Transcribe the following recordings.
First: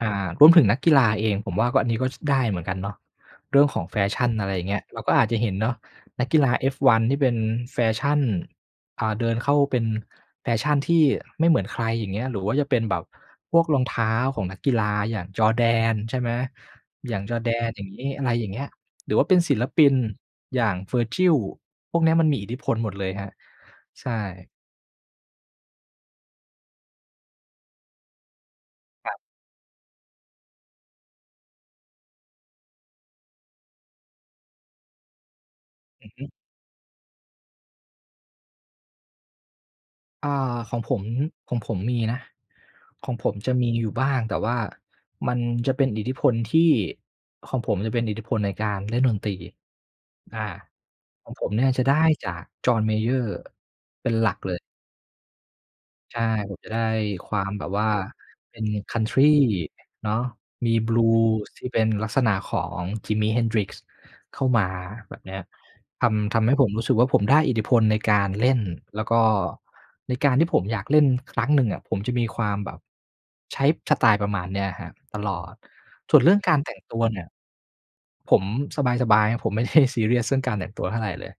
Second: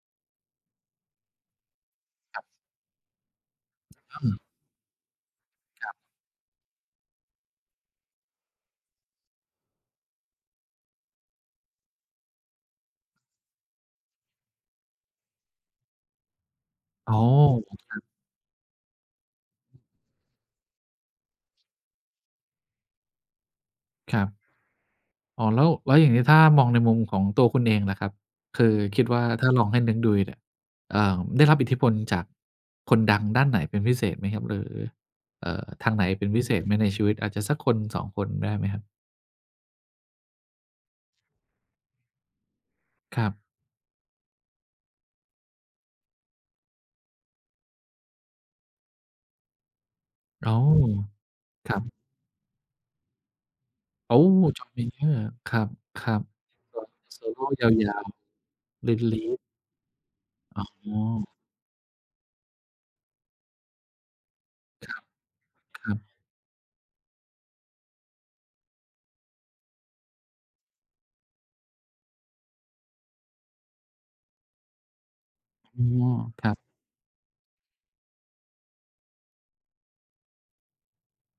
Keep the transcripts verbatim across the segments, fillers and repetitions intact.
อา รวมถึงนักกีฬาเอง ผมว่าก็อันนี้ก็ไดคร้ับ เหมือนกันเนาะ เรื่องของแฟอชั่ืน ม อะไรอย่างเงี้ย เราก็อาจจะเห็นเนาะ ครับ นักกีฬา F1 ที่เป็นแฟชั่น อ่า เดินเข้าเป็นแฟชั่นที่ไม่เหมือนใครอย่างเงี้ย หรือว่าจะเป็นแบบพวกรองเท้าของนักกีฬาอย่าง Jordan ใช่ไหม? โออ้ย่าง โJordan ฮ อย่างครงัีบ ้ อะไรอย่างเงี้ย หรือว่าเป็นศิลปินอย่าง Virgil พวกนี้มันมีอิทธิพลหมดเลยครับ ใชครับ ่ อ๋อ แล้ว แล้วอย่างนี้ถ้ามองในมุมของตัวคุณเองล่ะครับ คือคิดครัวบ ่าถ้าลองให้นึกดูดีเนี่ย เอ่อ ได้รับอิทธิพลจากคนดังด้านไหนเป็นพิเศษไหมครับ? หรือ เอ่อ ทางไหนอือฮเป็ึ นพิเศษไหมในชีวิตอาจจะสักคน สอง คนได้ไหมครับ? อ่า ของผม ของผมมีนะ ของครผัมบ จะมีอยู่บ้าง แต่ว่ามันจะเป็นอิทธิพลที่ ของผมจะเป็นอิทธิพลในการเล่นดนตรี อา อ๋อ ของผมเนี่ยครัจะไบ ด้จาก John Mayer เป็โอน้ หลักเลย John Mayer ครับ ครัใช่ บ ผมจะกได้็โซควโล่ามแบยบาว่า ว เป็น ๆ รินลีCountry บ เนาะ อ๋มี อ Blues ที่เป็นลักษณะของ Jimi Hendrix เข้ามาครัแบบนี้ บ ครัทบ ำ ทำให้ผมรู้สึกว่าผมได้อิทธิพลในการเล่น แล้วก็ในการที่ผมอยากเล่นครั้งหนึ่งผมจะมีความแบบ ใช้สไตล์ประมาณนี้ครับตลอด อ๋อ ส่วนเรื่องครกัาบ รแต่งตัวเนี่ย ผมสบาย ๆ ครับผมไม่ ได้ ซีเรียส ซึ่งการแต่งตัวเท่าไรเลย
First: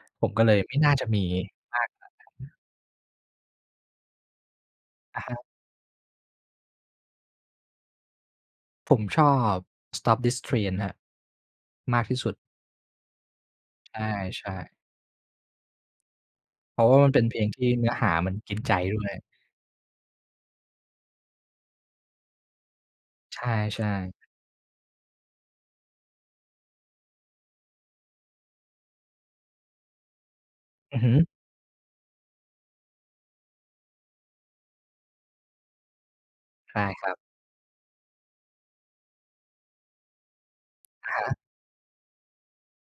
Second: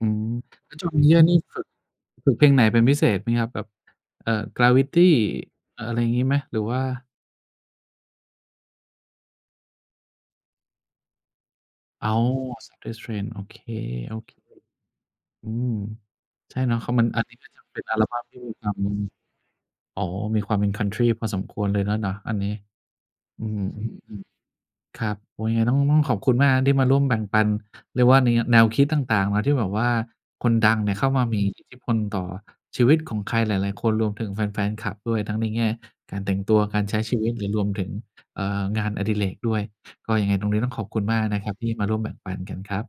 อืผม มก็เลยแไลม้่ว น่าJohn จะมMayer ีนี่ฝึก มากขนาดฝึกนเพลั้น งไหนเป็นพิเศษไหมครับ แบบ เอ่อ Gravity อะฮะ อะ อะไรอย่างงี้ไหม? หรือว่า ผมชอบ Stop This Train ครับ มากอ๋อ ที่สุด Stop This Train โอเค ใช่ ๆ ๆ อืม ใช่เนเาพะ ราคะืวอ่ามัมนันเอป็ันนนเีพ้ลกง็จทะี่เป็เนนื้ออัลหาบั้มมัทนี่มกี ินควใาจมมี ด้วย อ๋อ มีความเป็น Country พอสมควรเลยนั้นเหรอ อันนี้ ใชอื่ ๆ ม ๆ ๆ ครับ โอ้ ยังไงต้อง ต้องขอบคุณมากที่มาร่วมแบ่งปัน เรียกว่านี แนวคิดต่าง ๆ นะ ที่แบบว่าคนดังเนี่อืยอเขฮ้าึ มามีอิทธิ ธิพล ต่อชีวิตของใครหลาย ๆ คน รวมถึงแฟน ๆ คลับด้วย ทั้งในแง่การแต่งตัว ใชก่ารใช้ครัชบ ีวิตหรือรวมถึง เอ่อ งานอดิเรกด้วย ก็ยังไงตรงนี้ต้องขอบคุณอะมฮากะ นะครับที่มาร่วมแบ่งปันกันครับ